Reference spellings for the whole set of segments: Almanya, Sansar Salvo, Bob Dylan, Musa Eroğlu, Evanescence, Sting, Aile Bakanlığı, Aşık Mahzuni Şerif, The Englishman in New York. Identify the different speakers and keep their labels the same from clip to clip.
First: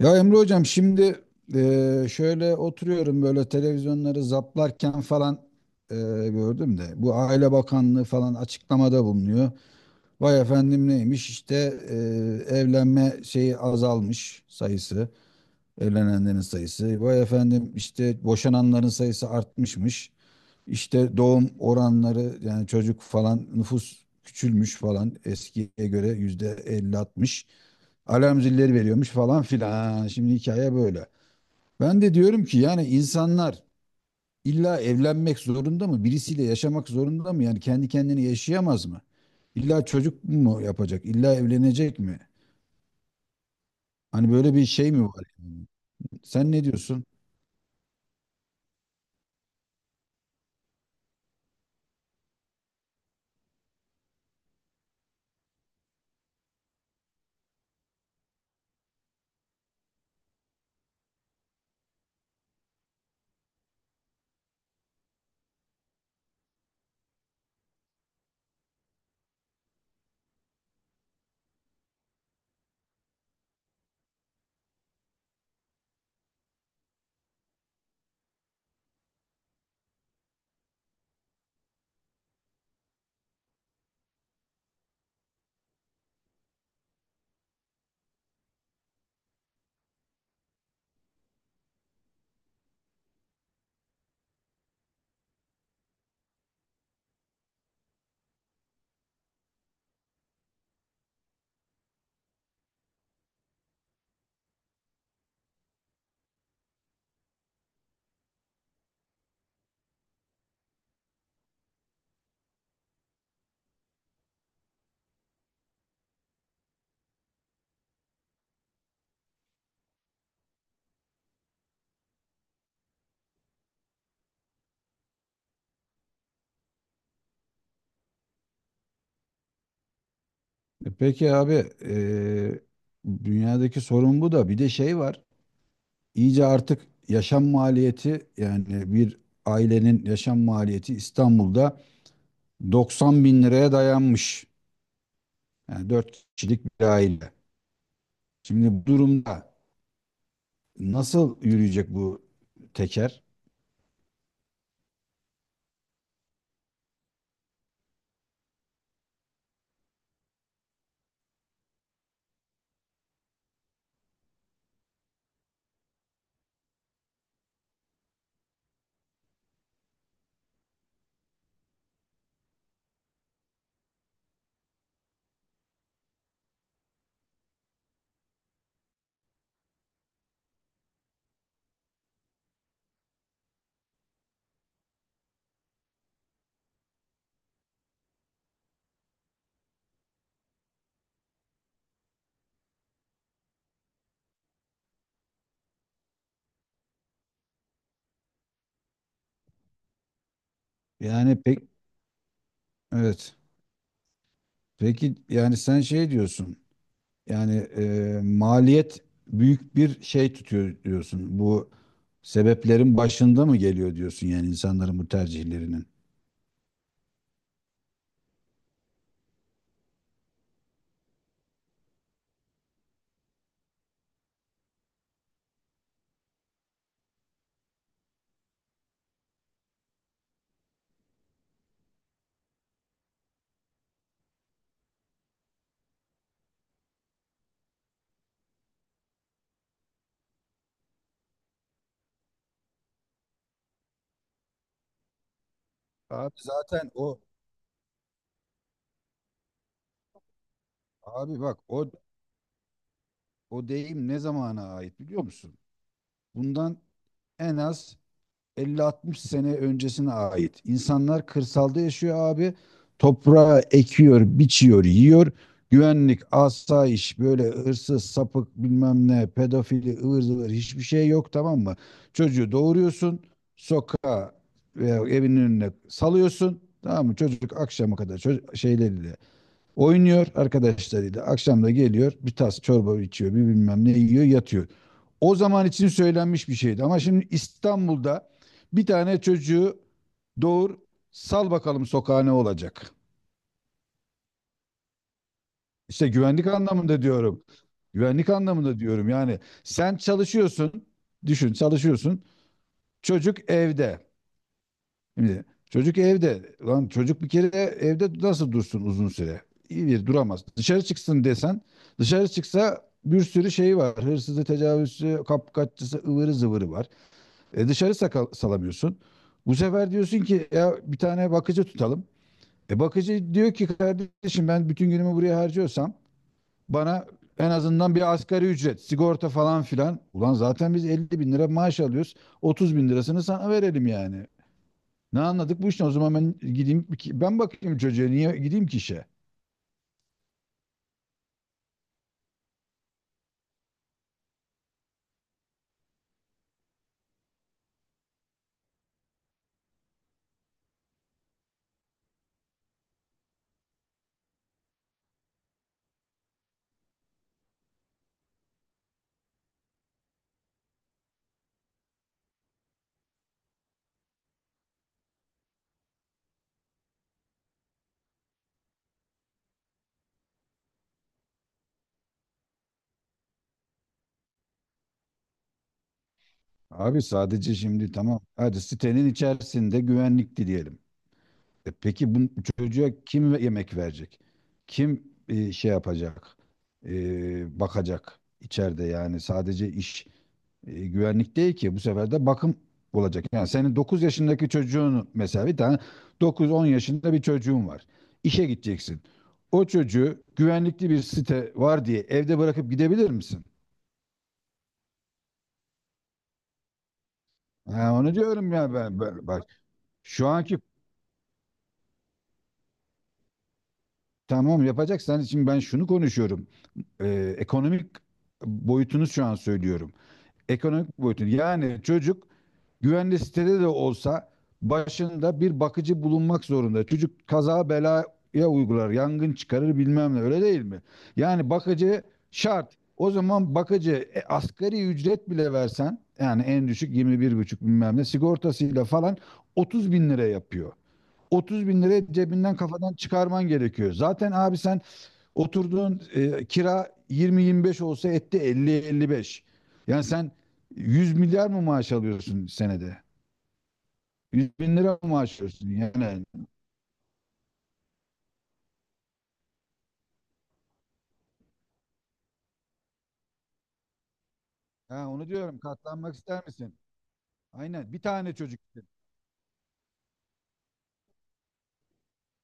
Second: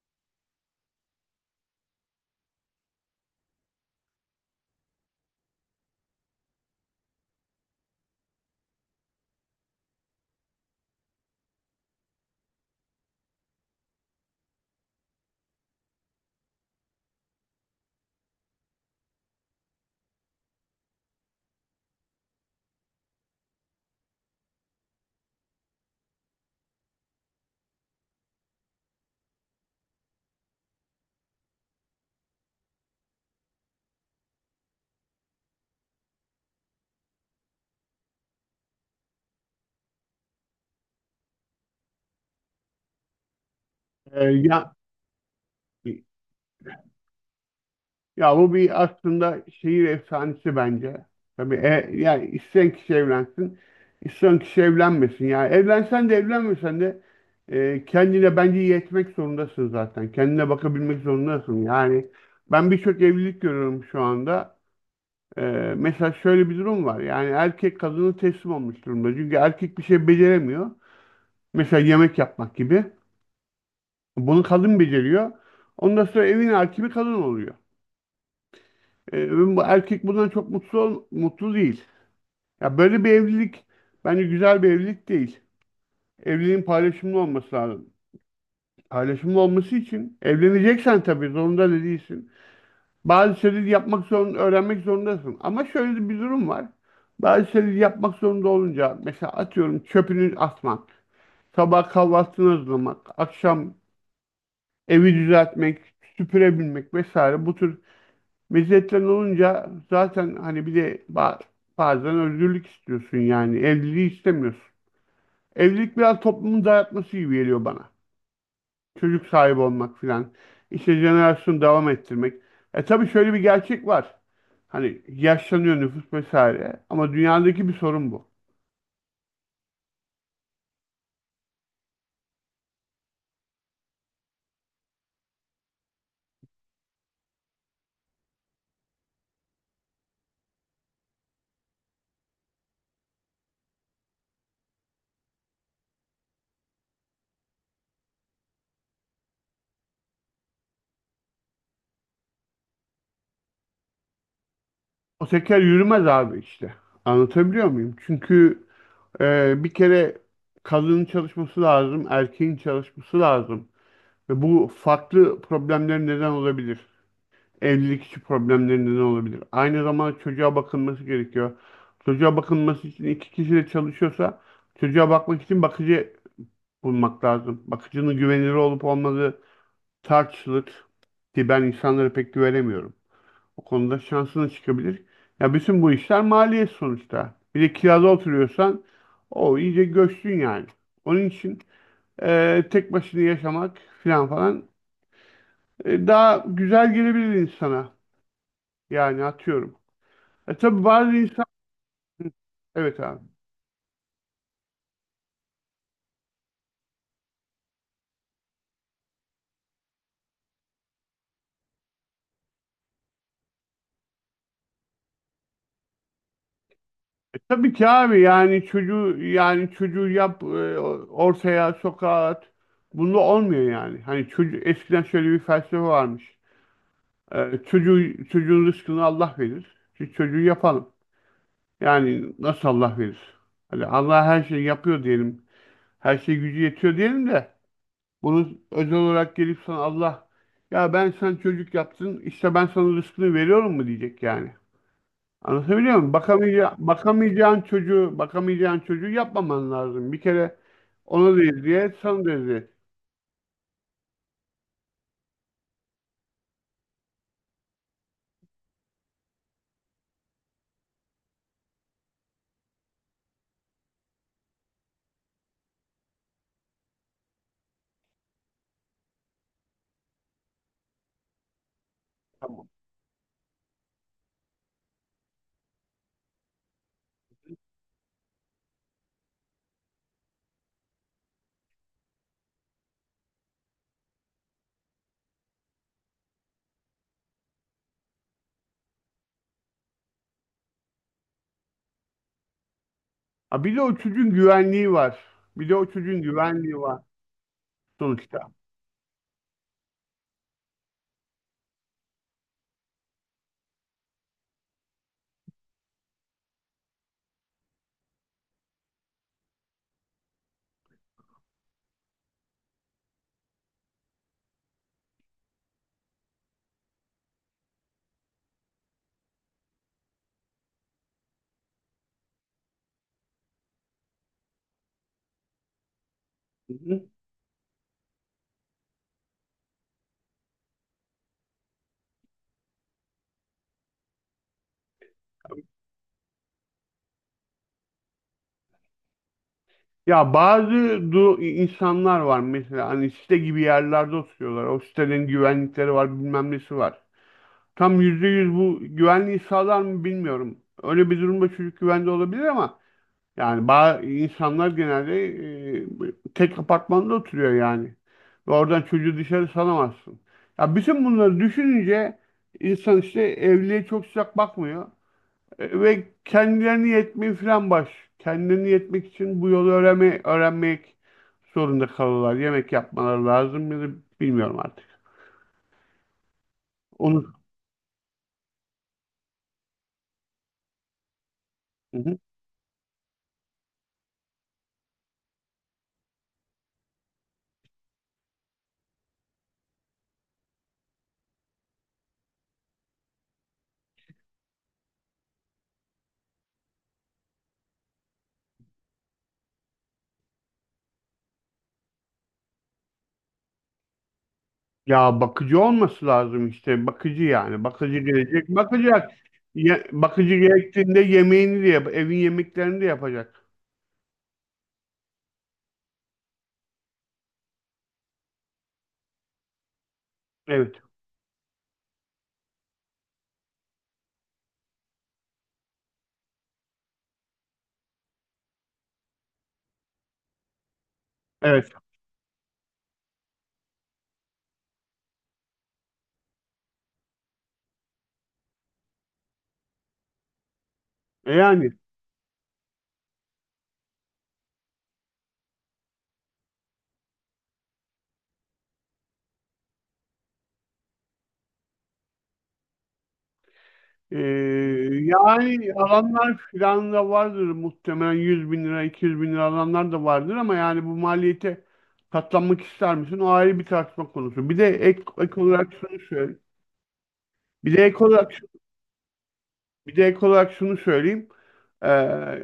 Speaker 1: Ya Emre hocam şimdi şöyle oturuyorum böyle televizyonları zaplarken falan eee, gördüm de bu Aile Bakanlığı falan açıklamada bulunuyor. Vay efendim neymiş işte evlenme şeyi azalmış sayısı evlenenlerin sayısı. Vay efendim işte boşananların sayısı artmışmış. İşte doğum oranları yani çocuk falan nüfus küçülmüş falan eskiye göre yüzde 50-60 alarm zilleri veriyormuş falan filan. Ha, şimdi hikaye böyle. Ben de diyorum ki yani insanlar illa evlenmek zorunda mı? Birisiyle yaşamak zorunda mı? Yani kendi kendini yaşayamaz mı? İlla çocuk mu yapacak? İlla evlenecek mi?
Speaker 2: Ee,
Speaker 1: Hani böyle bir
Speaker 2: ya
Speaker 1: şey mi var, yani? Sen ne diyorsun?
Speaker 2: bu bir aslında şehir efsanesi bence. Tabii yani isteyen kişi evlensin, isteyen kişi evlenmesin. Yani evlensen de evlenmesen de kendine bence yetmek zorundasın zaten. Kendine bakabilmek zorundasın. Yani ben birçok evlilik görüyorum şu anda. Ee, Mesela şöyle bir durum var. Yani erkek kadını teslim olmuş durumda. Çünkü erkek bir şey beceremiyor. Mesela yemek yapmak gibi. Bunu kadın beceriyor. Ondan sonra evin hakimi kadın oluyor. Ee, Bu erkek bundan çok mutlu değil. Ya böyle bir evlilik bence güzel bir evlilik değil. Evliliğin paylaşımlı olması lazım. Paylaşımlı olması için evleneceksen tabii zorunda da değilsin. Bazı şeyleri yapmak zorunda, öğrenmek zorundasın. Ama şöyle de bir durum var. Bazı şeyleri yapmak zorunda olunca mesela atıyorum çöpünü atmak, sabah kahvaltını hazırlamak, akşam evi düzeltmek, süpürebilmek vesaire bu tür meziyetlerin olunca zaten hani bir de bazen özgürlük istiyorsun yani. Evliliği istemiyorsun. Evlilik biraz toplumun dayatması gibi geliyor bana. Çocuk sahibi olmak filan. İşte jenerasyonu devam ettirmek. E tabii şöyle bir gerçek var. Hani yaşlanıyor nüfus vesaire. Ama dünyadaki bir sorun bu.
Speaker 1: Peki abi, e, dünyadaki sorun bu da bir de şey var. İyice artık yaşam maliyeti yani bir ailenin yaşam maliyeti İstanbul'da 90 bin liraya dayanmış. Yani 4 kişilik bir aile. Şimdi bu durumda nasıl yürüyecek bu teker?
Speaker 2: O teker yürümez abi işte. Anlatabiliyor muyum? Çünkü bir kere kadının çalışması lazım, erkeğin çalışması lazım. Ve bu farklı problemlerin neden olabilir. Evlilik içi problemlerinde ne olabilir? Aynı zamanda çocuğa bakılması gerekiyor. Çocuğa bakılması için iki kişi de çalışıyorsa çocuğa bakmak için bakıcı bulmak lazım. Bakıcının güvenilir olup olmadığı tartışılır ki ben insanlara pek güvenemiyorum. O konuda şansına çıkabilir. Ya bütün bu işler maliyet sonuçta. Bir de kirada oturuyorsan o iyice göçtün yani. Onun için tek başına yaşamak falan falan daha güzel gelebilir insana. Yani atıyorum. E tabii bazı
Speaker 1: Yani
Speaker 2: insan
Speaker 1: pek.
Speaker 2: evet abi.
Speaker 1: Evet. Peki yani sen şey diyorsun. Yani maliyet büyük bir şey tutuyor diyorsun. Bu sebeplerin başında mı geliyor diyorsun yani insanların bu tercihlerinin?
Speaker 2: E tabii ki abi yani çocuğu yap ortaya sokağa at. Bunda olmuyor yani. Hani çocuğu eskiden şöyle bir felsefe varmış. Çocuğun rızkını Allah verir. Şu çocuğu yapalım. Yani nasıl Allah verir? Hani Allah her şeyi yapıyor diyelim. Her şey gücü yetiyor diyelim de bunu özel olarak gelip sana Allah ya ben sen çocuk yaptın işte ben sana rızkını veriyorum mu diyecek yani. Anlatabiliyor muyum?
Speaker 1: Abi zaten o
Speaker 2: Bakamayacağın çocuğu, çocuğu yapmaman lazım. Bir kere
Speaker 1: Abi
Speaker 2: ona da
Speaker 1: bak, o
Speaker 2: eziyet, sana da eziyet.
Speaker 1: o deyim ne zamana ait biliyor musun? Bundan en az 50-60 sene öncesine ait. İnsanlar kırsalda yaşıyor abi. Toprağı ekiyor, biçiyor, yiyor. Güvenlik, asayiş, böyle hırsız, sapık bilmem ne, pedofili, ıvır zıvır hiçbir şey yok, tamam mı? Çocuğu doğuruyorsun, sokağa veya evinin önüne salıyorsun. Tamam mı? Çocuk akşama kadar şeyleriyle oynuyor arkadaşlarıyla. Akşam da geliyor, bir tas çorba içiyor, bir bilmem ne yiyor, yatıyor. O zaman için söylenmiş bir şeydi ama şimdi İstanbul'da bir tane çocuğu doğur, sal bakalım sokağa, ne olacak.
Speaker 2: Ha bir de o çocuğun güvenliği var. Bir de o
Speaker 1: İşte
Speaker 2: çocuğun
Speaker 1: güvenlik
Speaker 2: güvenliği var
Speaker 1: anlamında diyorum. Güvenlik
Speaker 2: sonuçta.
Speaker 1: anlamında diyorum, yani sen çalışıyorsun, düşün, çalışıyorsun, çocuk evde. Şimdi çocuk evde. Lan çocuk bir kere evde nasıl dursun uzun süre? İyi bir duramaz. Dışarı çıksın desen, dışarı çıksa bir sürü şey var. Hırsızı, tecavüzcü, kapkaççısı, ıvırı zıvırı var. Dışarı salamıyorsun. Bu sefer diyorsun ki ya bir tane bakıcı tutalım. Bakıcı diyor ki kardeşim, ben bütün günümü buraya harcıyorsam
Speaker 2: Hı
Speaker 1: bana
Speaker 2: hı.
Speaker 1: en azından bir asgari ücret, sigorta falan filan. Ulan zaten biz 50.000 lira maaş alıyoruz. 30.000 lirasını sana verelim yani. Ne anladık bu işten? O zaman ben gideyim ben bakayım çocuğa, niye gideyim ki işe?
Speaker 2: Ya bazı insanlar var mesela hani site gibi yerlerde oturuyorlar. O sitelerin güvenlikleri var, bilmem nesi var. Tam yüzde yüz bu güvenliği sağlar mı bilmiyorum. Öyle bir durumda çocuk güvende olabilir ama yani bazı insanlar genelde e, tek apartmanda oturuyor yani. Ve oradan çocuğu dışarı salamazsın. Ya bütün bunları düşününce insan işte evliliğe çok sıcak bakmıyor. Ve kendilerini yetmeyi falan baş. Kendilerini yetmek için bu yolu öğrenmek zorunda kalırlar. Yemek yapmaları lazım mıdır bilmiyorum artık.
Speaker 1: Abi
Speaker 2: Onu...
Speaker 1: sadece şimdi tamam, hadi sitenin içerisinde güvenlikti diyelim. Peki bu çocuğa kim yemek verecek? Kim şey yapacak? Bakacak içeride, yani sadece iş güvenlik değil ki. Bu sefer de bakım olacak. Yani senin 9 yaşındaki çocuğun, mesela bir tane 9-10 yaşında bir çocuğun var. İşe gideceksin. O çocuğu güvenlikli bir site var diye evde bırakıp gidebilir misin?
Speaker 2: Ya bakıcı olması lazım işte bakıcı yani
Speaker 1: Ha,
Speaker 2: bakıcı
Speaker 1: onu
Speaker 2: gelecek
Speaker 1: diyorum ya,
Speaker 2: bakacak
Speaker 1: bak, şu
Speaker 2: bakıcı
Speaker 1: anki,
Speaker 2: gerektiğinde yemeğini de yap evin yemeklerini de yapacak
Speaker 1: tamam, yapacaksan şimdi ben şunu konuşuyorum. Ekonomik boyutunu şu an söylüyorum.
Speaker 2: evet
Speaker 1: Ekonomik boyutunu yani çocuk güvenli sitede de olsa başında bir bakıcı bulunmak zorunda. Çocuk kaza belaya uygular, yangın çıkarır bilmem ne, öyle değil mi? Yani
Speaker 2: evet.
Speaker 1: bakıcı şart. O zaman bakıcı, asgari ücret bile versen yani en düşük 21,5 bilmem ne sigortasıyla falan 30.000 lira yapıyor.
Speaker 2: E
Speaker 1: Otuz
Speaker 2: yani
Speaker 1: bin lira cebinden kafadan çıkarman gerekiyor. Zaten abi sen oturduğun kira yirmi yirmi beş olsa etti elli elli beş. Yani sen 100 milyar mı maaş alıyorsun senede?
Speaker 2: e,
Speaker 1: 100 bin lira maaş alıyorsun
Speaker 2: yani
Speaker 1: yani.
Speaker 2: alanlar filan da vardır muhtemelen 100 bin lira 200 bin lira alanlar da vardır ama yani bu maliyete katlanmak ister misin o ayrı bir tartışma konusu bir de ek,
Speaker 1: Ha, onu
Speaker 2: ek
Speaker 1: diyorum,
Speaker 2: olarak şunu
Speaker 1: katlanmak
Speaker 2: söyleyeyim
Speaker 1: ister misin?
Speaker 2: bir de
Speaker 1: Aynen bir
Speaker 2: ek olarak
Speaker 1: tane çocuk.
Speaker 2: Bir de ek olarak şunu söyleyeyim. Ee,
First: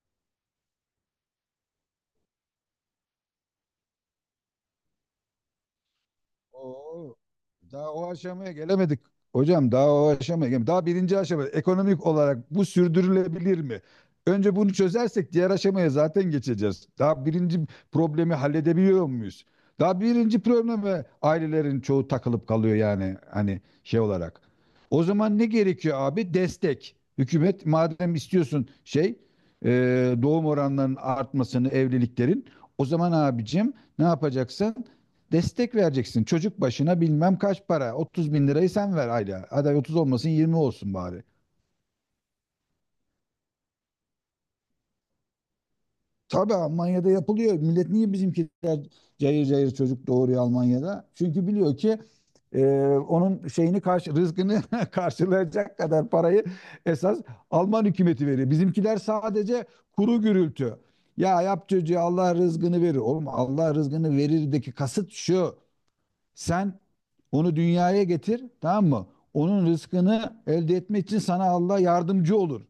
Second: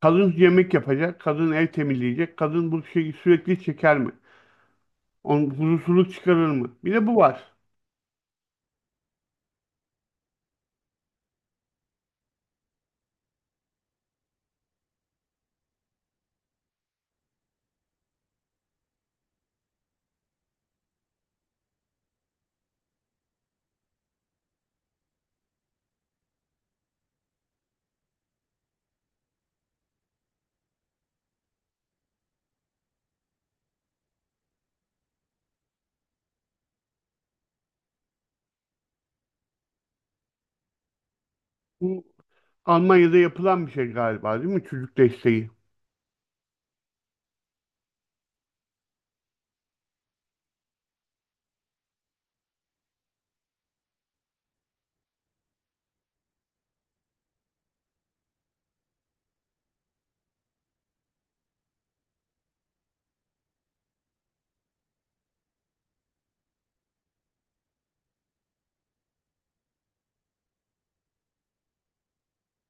Speaker 2: Kadın yemek yapacak, kadın ev temizleyecek, kadın bu şeyi sürekli çeker mi? Onun huzursuzluk çıkarır mı? Bir de bu
Speaker 1: Oo,
Speaker 2: var.
Speaker 1: daha o aşamaya gelemedik. Hocam daha o aşamaya gelemedik. Daha birinci aşama ekonomik olarak bu sürdürülebilir mi? Önce bunu çözersek diğer aşamaya zaten geçeceğiz. Daha birinci problemi halledebiliyor muyuz? Daha birinci probleme ailelerin çoğu takılıp kalıyor yani, hani şey olarak. O zaman ne gerekiyor abi? Destek. Hükümet madem istiyorsun şey, e, doğum oranlarının artmasını, evliliklerin, o zaman abicim ne yapacaksın? Destek vereceksin. Çocuk başına bilmem kaç para. 30 bin lirayı sen ver ayda. Hadi 30 olmasın, 20 olsun bari.
Speaker 2: Bu Almanya'da yapılan bir şey galiba değil mi? Çocuk desteği.
Speaker 1: Tabii Almanya'da yapılıyor. Millet niye bizimkiler cayır cayır çocuk doğuruyor Almanya'da? Çünkü biliyor ki e, onun şeyini karşı rızkını karşılayacak kadar parayı esas Alman hükümeti veriyor. Bizimkiler sadece kuru gürültü. Ya, yap çocuğu Allah rızkını verir. Oğlum Allah rızkını verirdeki kasıt şu. Sen onu dünyaya getir, tamam mı? Onun rızkını elde etmek için sana Allah yardımcı olur.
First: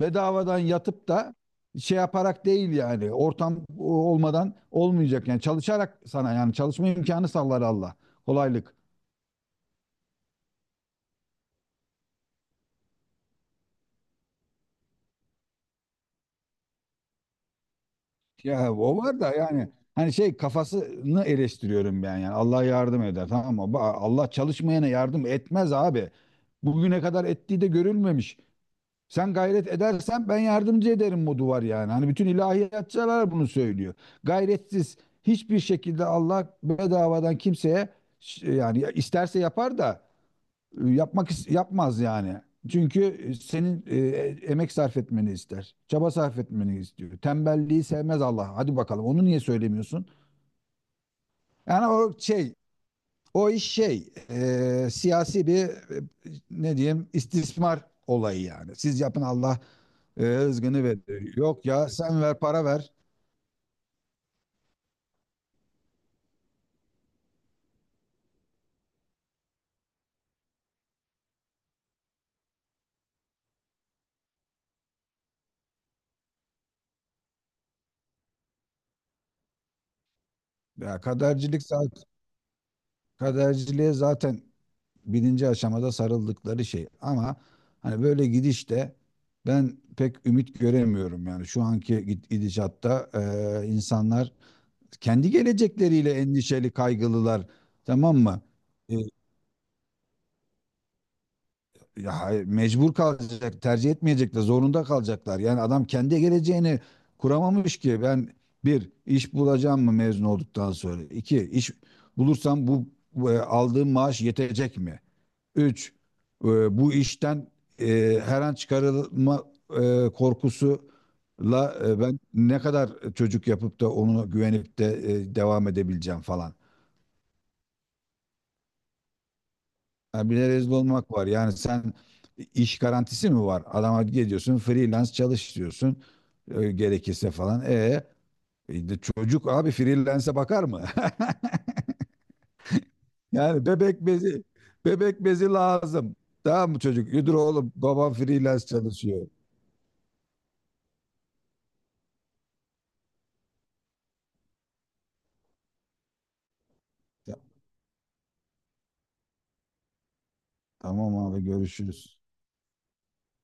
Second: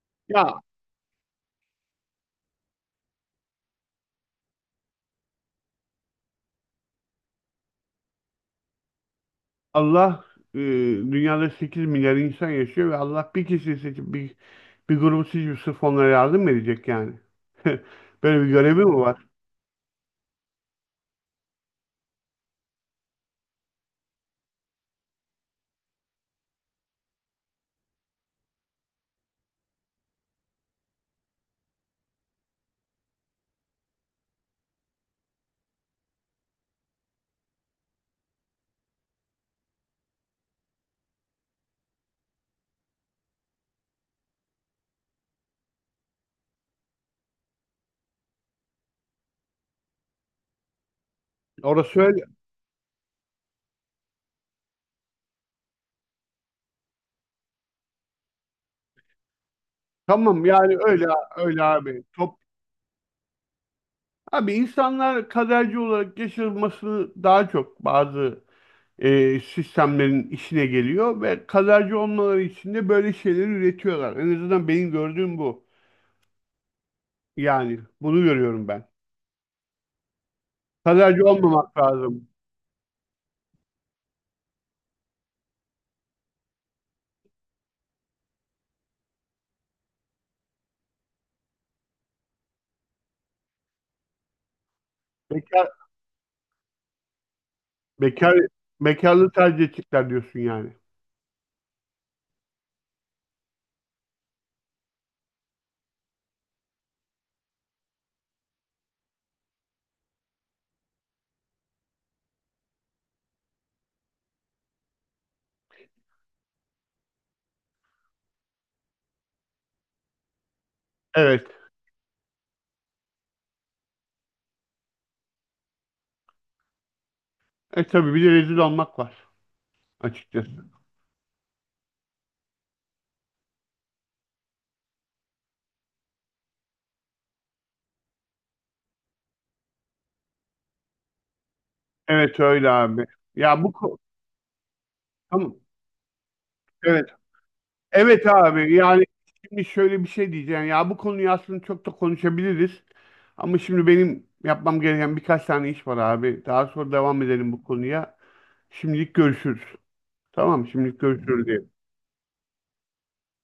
Speaker 1: Bedavadan
Speaker 2: Ya
Speaker 1: yatıp da şey yaparak değil, yani ortam olmadan olmayacak, yani çalışarak, sana yani çalışma imkanı sağlar Allah. Kolaylık.
Speaker 2: Allah e, Dünyada 8 milyar insan yaşıyor ve Allah bir kişiyi seçip bir grubu seçip sırf onlara yardım mı edecek yani. Böyle bir
Speaker 1: Ya
Speaker 2: görevi mi
Speaker 1: o
Speaker 2: var?
Speaker 1: var da yani hani şey kafasını eleştiriyorum ben, yani Allah yardım eder, tamam mı? Allah çalışmayana yardım etmez abi. Bugüne kadar ettiği de görülmemiş. Sen gayret edersen ben yardımcı ederim modu var yani. Hani bütün ilahiyatçılar bunu söylüyor. Gayretsiz hiçbir şekilde Allah bedavadan kimseye yani isterse yapar da yapmak yapmaz yani. Çünkü senin emek sarf etmeni ister. Çaba sarf etmeni istiyor. Tembelliği sevmez Allah. Hadi bakalım onu niye söylemiyorsun? Yani
Speaker 2: Orası
Speaker 1: o
Speaker 2: öyle.
Speaker 1: şey, o iş şey siyasi bir, ne diyeyim, istismar olayı yani. Siz yapın Allah
Speaker 2: Tamam yani
Speaker 1: rızgını verir.
Speaker 2: öyle
Speaker 1: Yok ya,
Speaker 2: abi.
Speaker 1: sen
Speaker 2: Top.
Speaker 1: ver, para ver.
Speaker 2: Abi insanlar kaderci olarak yaşaması daha çok bazı sistemlerin işine geliyor ve kaderci olmaları için de böyle şeyleri üretiyorlar. En azından benim gördüğüm bu. Yani bunu görüyorum ben.
Speaker 1: Ya
Speaker 2: Kaderci
Speaker 1: kadercilik
Speaker 2: olmamak
Speaker 1: zaten,
Speaker 2: lazım.
Speaker 1: kaderciliğe zaten birinci aşamada sarıldıkları şey. Ama hani böyle gidişte ben pek ümit göremiyorum yani şu anki gidişatta insanlar kendi
Speaker 2: Bekar,
Speaker 1: gelecekleriyle endişeli kaygılılar, tamam
Speaker 2: bekar,
Speaker 1: mı? E,
Speaker 2: Bekarlığı tercih edecekler diyorsun yani.
Speaker 1: Ya hayır, mecbur kalacak, tercih etmeyecekler, zorunda kalacaklar. Yani adam kendi geleceğini kuramamış ki. Ben bir, iş bulacağım mı mezun olduktan sonra? İki, iş bulursam bu aldığım maaş yetecek mi? Üç, e, bu işten her an çıkarılma
Speaker 2: Evet.
Speaker 1: korkusuyla ben ne kadar çocuk yapıp da onu güvenip de devam edebileceğim falan.
Speaker 2: E tabii bir de rezil olmak var
Speaker 1: Ha, bir de
Speaker 2: açıkçası.
Speaker 1: rezil olmak var. Yani sen, iş garantisi mi var? Adama gidiyorsun freelance çalış diyorsun. Gerekirse falan. De çocuk abi freelance'e bakar mı?
Speaker 2: Evet öyle abi. Ya
Speaker 1: Yani
Speaker 2: bu ko-
Speaker 1: bebek bezi
Speaker 2: tamam.
Speaker 1: lazım. Tamam mı
Speaker 2: Evet.
Speaker 1: çocuk? Yürü oğlum babam
Speaker 2: Evet
Speaker 1: freelance
Speaker 2: abi yani
Speaker 1: çalışıyor.
Speaker 2: şimdi şöyle bir şey diyeceğim ya bu konuyu aslında çok da konuşabiliriz ama şimdi benim yapmam gereken birkaç tane iş var abi daha sonra devam
Speaker 1: Ya,
Speaker 2: edelim bu konuya. Şimdilik görüşürüz. Tamam, şimdilik
Speaker 1: tamam abi
Speaker 2: görüşürüz.
Speaker 1: görüşürüz.